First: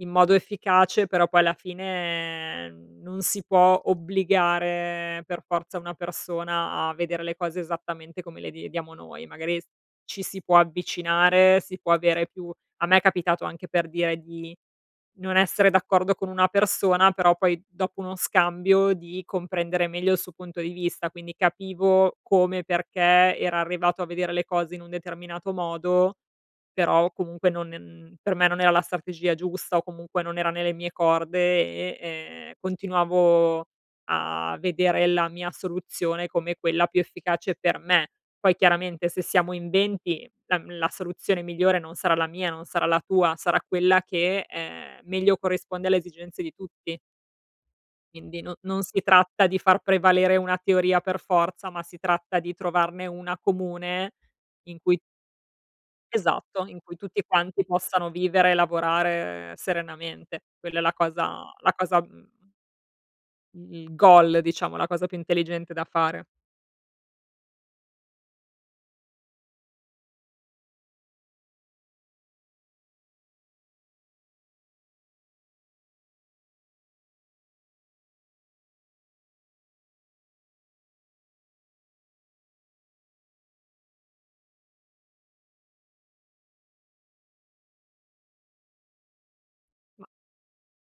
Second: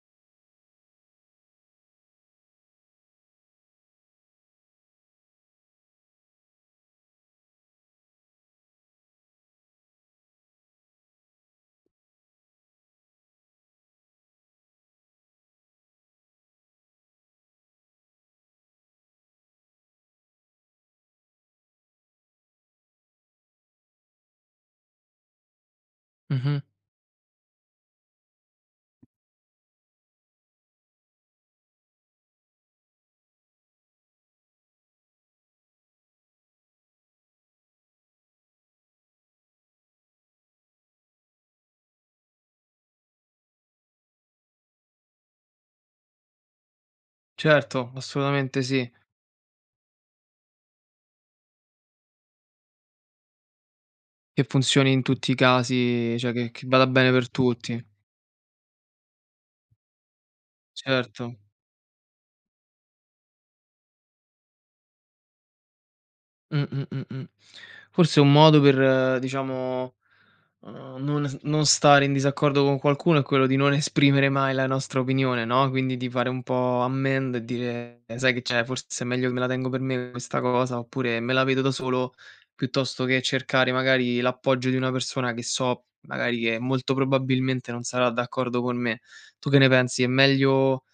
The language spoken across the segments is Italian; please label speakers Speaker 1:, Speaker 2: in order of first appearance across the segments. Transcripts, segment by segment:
Speaker 1: In modo efficace, però poi alla fine, ehm, non si può obbligare per forza una persona a vedere le cose esattamente come le vediamo noi. Magari ci si può avvicinare, si può avere più a me è capitato, anche per dire, di non essere d'accordo con una persona, però poi dopo uno scambio, di comprendere meglio il su punto di vista. Quindi capivo come e perché era arrivato a vedere le cose in un determinato modo,
Speaker 2: Mh-mh.
Speaker 1: però comunque non ehm, per me non era la strategia giusta o comunque non era nelle mie corde e, ehm, continuavo a vedere la mia soluzione come quella più efficace per me. Poi chiaramente se siamo in 20, la, mhmm, la soluzione migliore non sarà la mia, non sarà la tua, sarà quella che, ehm, meglio corrisponde alle esigenze di tutti.
Speaker 2: Certo,
Speaker 1: Quindi no
Speaker 2: assolutamente
Speaker 1: non
Speaker 2: sì.
Speaker 1: si tratta di far prevalere una teoria per forza, ma si tratta di trovarne una comune
Speaker 2: Che
Speaker 1: in
Speaker 2: funzioni
Speaker 1: cui
Speaker 2: in tutti i casi, cioè che che
Speaker 1: Esatto, in
Speaker 2: vada
Speaker 1: cui
Speaker 2: bene
Speaker 1: tutti
Speaker 2: per
Speaker 1: quanti
Speaker 2: tutti.
Speaker 1: possano vivere e lavorare serenamente. Quella è la
Speaker 2: Certo.
Speaker 1: cosa la cosa, mhmm i goal, diciamo, la cosa più intelligente da fare.
Speaker 2: Mh, mh, mh, mh. Forse è un modo per, uhm, diciamo, uhm, non s non stare in disaccordo con qualcuno, è quello di non esprimere mai la nostra opinione, no, quindi di fare un po' ammend e dire: "Sai che c'è? Forse è meglio che me la tengo per me questa cosa, oppure me la vedo da solo, piuttosto che cercare magari l'appoggio di una persona, che so magari, che molto probabilmente non sarà d'accordo con me." Tu che ne pensi?
Speaker 1: Ma
Speaker 2: È meglio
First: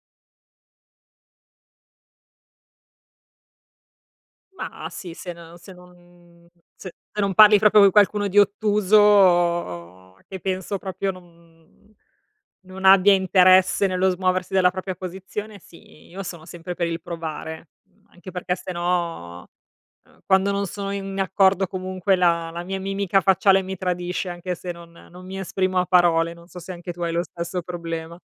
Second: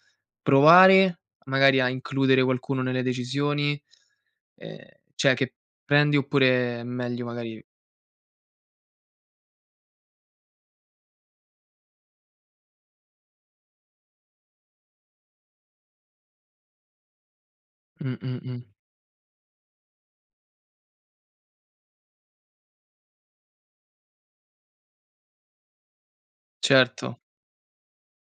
Speaker 2: provare magari a includere qualcuno nelle decisioni? Ehm,
Speaker 1: Mah, sì, se
Speaker 2: cioè
Speaker 1: n
Speaker 2: che
Speaker 1: uhm, se
Speaker 2: prendi
Speaker 1: non
Speaker 2: oppure è
Speaker 1: z se
Speaker 2: meglio
Speaker 1: non parli
Speaker 2: magari
Speaker 1: proprio co' qualcuno di ottuso, che penso proprio no, mhmm, non abbia interesse nello smuoversi dalla propria posizione, sì, io sono sempre per il provare. Mhmm, anche perché
Speaker 2: Mh-mh-mh.
Speaker 1: 'ste no, uhm, quando non sono in accordo comunque, la la mia mimica facciale mi tradisce, anche se non, ehm, non mi esprimo a parole. Non so se anche tu hai
Speaker 2: Certo.
Speaker 1: lo stesso problema.